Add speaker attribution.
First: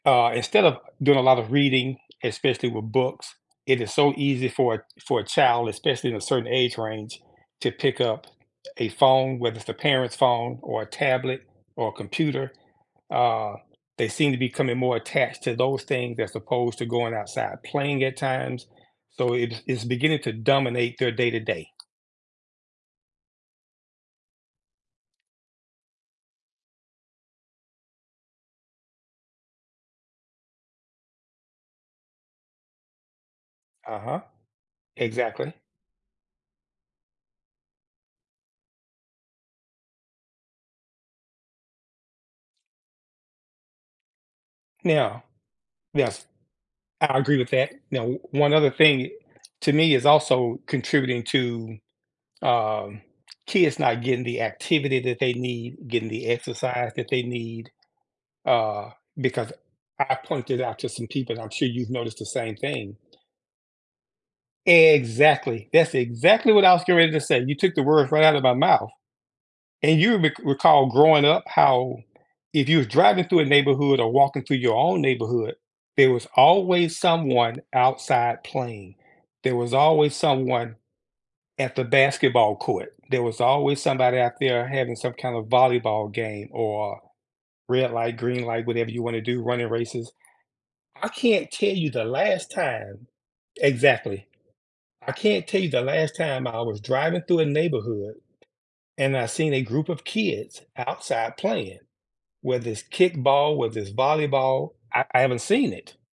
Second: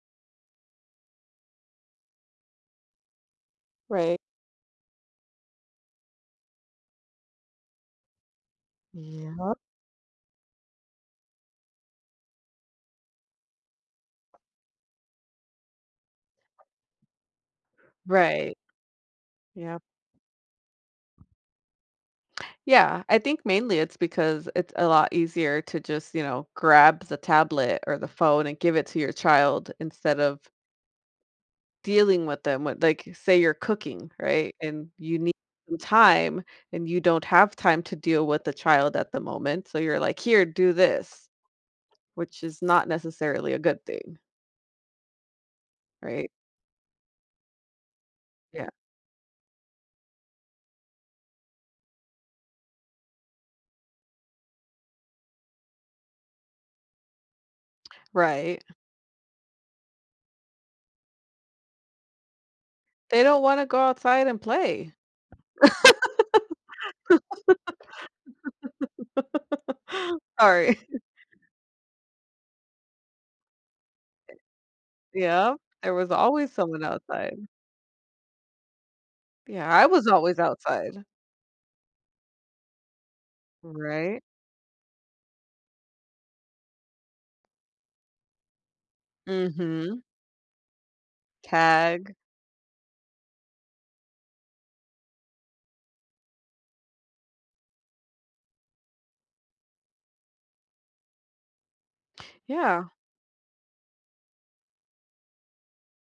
Speaker 1: Uh, instead of doing a lot of reading, especially with books, it is so
Speaker 2: Right.
Speaker 1: easy for a for a child, especially in a certain age range, to pick up a phone,
Speaker 2: Yep.
Speaker 1: whether it's a parent's phone or a tablet or a computer, uh, they seem to becoming more attached to those things as opposed to going outside playing at
Speaker 2: Right,
Speaker 1: times, so it's,
Speaker 2: yeah.
Speaker 1: it's beginning to dominate their day to day.
Speaker 2: Yeah, I think mainly it's because it's a lot easier to just, you know, grab the tablet, or the phone, and give it to your child instead of dealing with them with like, say you're cooking,
Speaker 1: Uh-huh,
Speaker 2: right, and you need
Speaker 1: exactly.
Speaker 2: some time, and you don't have time to deal with the child at the moment, so, you're like, here, do this, which is not necessarily a good thing.
Speaker 1: Now Yes,
Speaker 2: Right.
Speaker 1: I agree with that. Now, o one other
Speaker 2: Yeah.
Speaker 1: thing, to me is also contributing to, um, kids not getting the activity that they need, getting the exercise that they need,
Speaker 2: Right.
Speaker 1: uh, because I pointed out to some people and I'm sure you've noticed the same thing.
Speaker 2: They don't wanna go outside and play.
Speaker 1: Exactly, that's exactly what I was getting ready to say; you took the words right out of my mouth, and you re
Speaker 2: Sorry.
Speaker 1: recall growing up how if you were driving through a neighborhood, or walking through your own neighborhood,
Speaker 2: Yeah, there was
Speaker 1: there was
Speaker 2: always someone
Speaker 1: always
Speaker 2: outside.
Speaker 1: someone outside playing. There
Speaker 2: Yeah,
Speaker 1: was
Speaker 2: I was
Speaker 1: always
Speaker 2: always
Speaker 1: someone
Speaker 2: outside.
Speaker 1: at the basketball court; there was always somebody
Speaker 2: Right.
Speaker 1: out there having some kind of volleyball game or red light, green light, whatever you wanna do, running
Speaker 2: Mhm.
Speaker 1: races. I can't tell you the
Speaker 2: Tag.
Speaker 1: last time Exactly. I can't tell you the last time I was driving through a neighborhood, and I seen a group of kids outside playing, whether it's
Speaker 2: Yeah.
Speaker 1: kickball, whether it's volleyball, I I haven't seen it.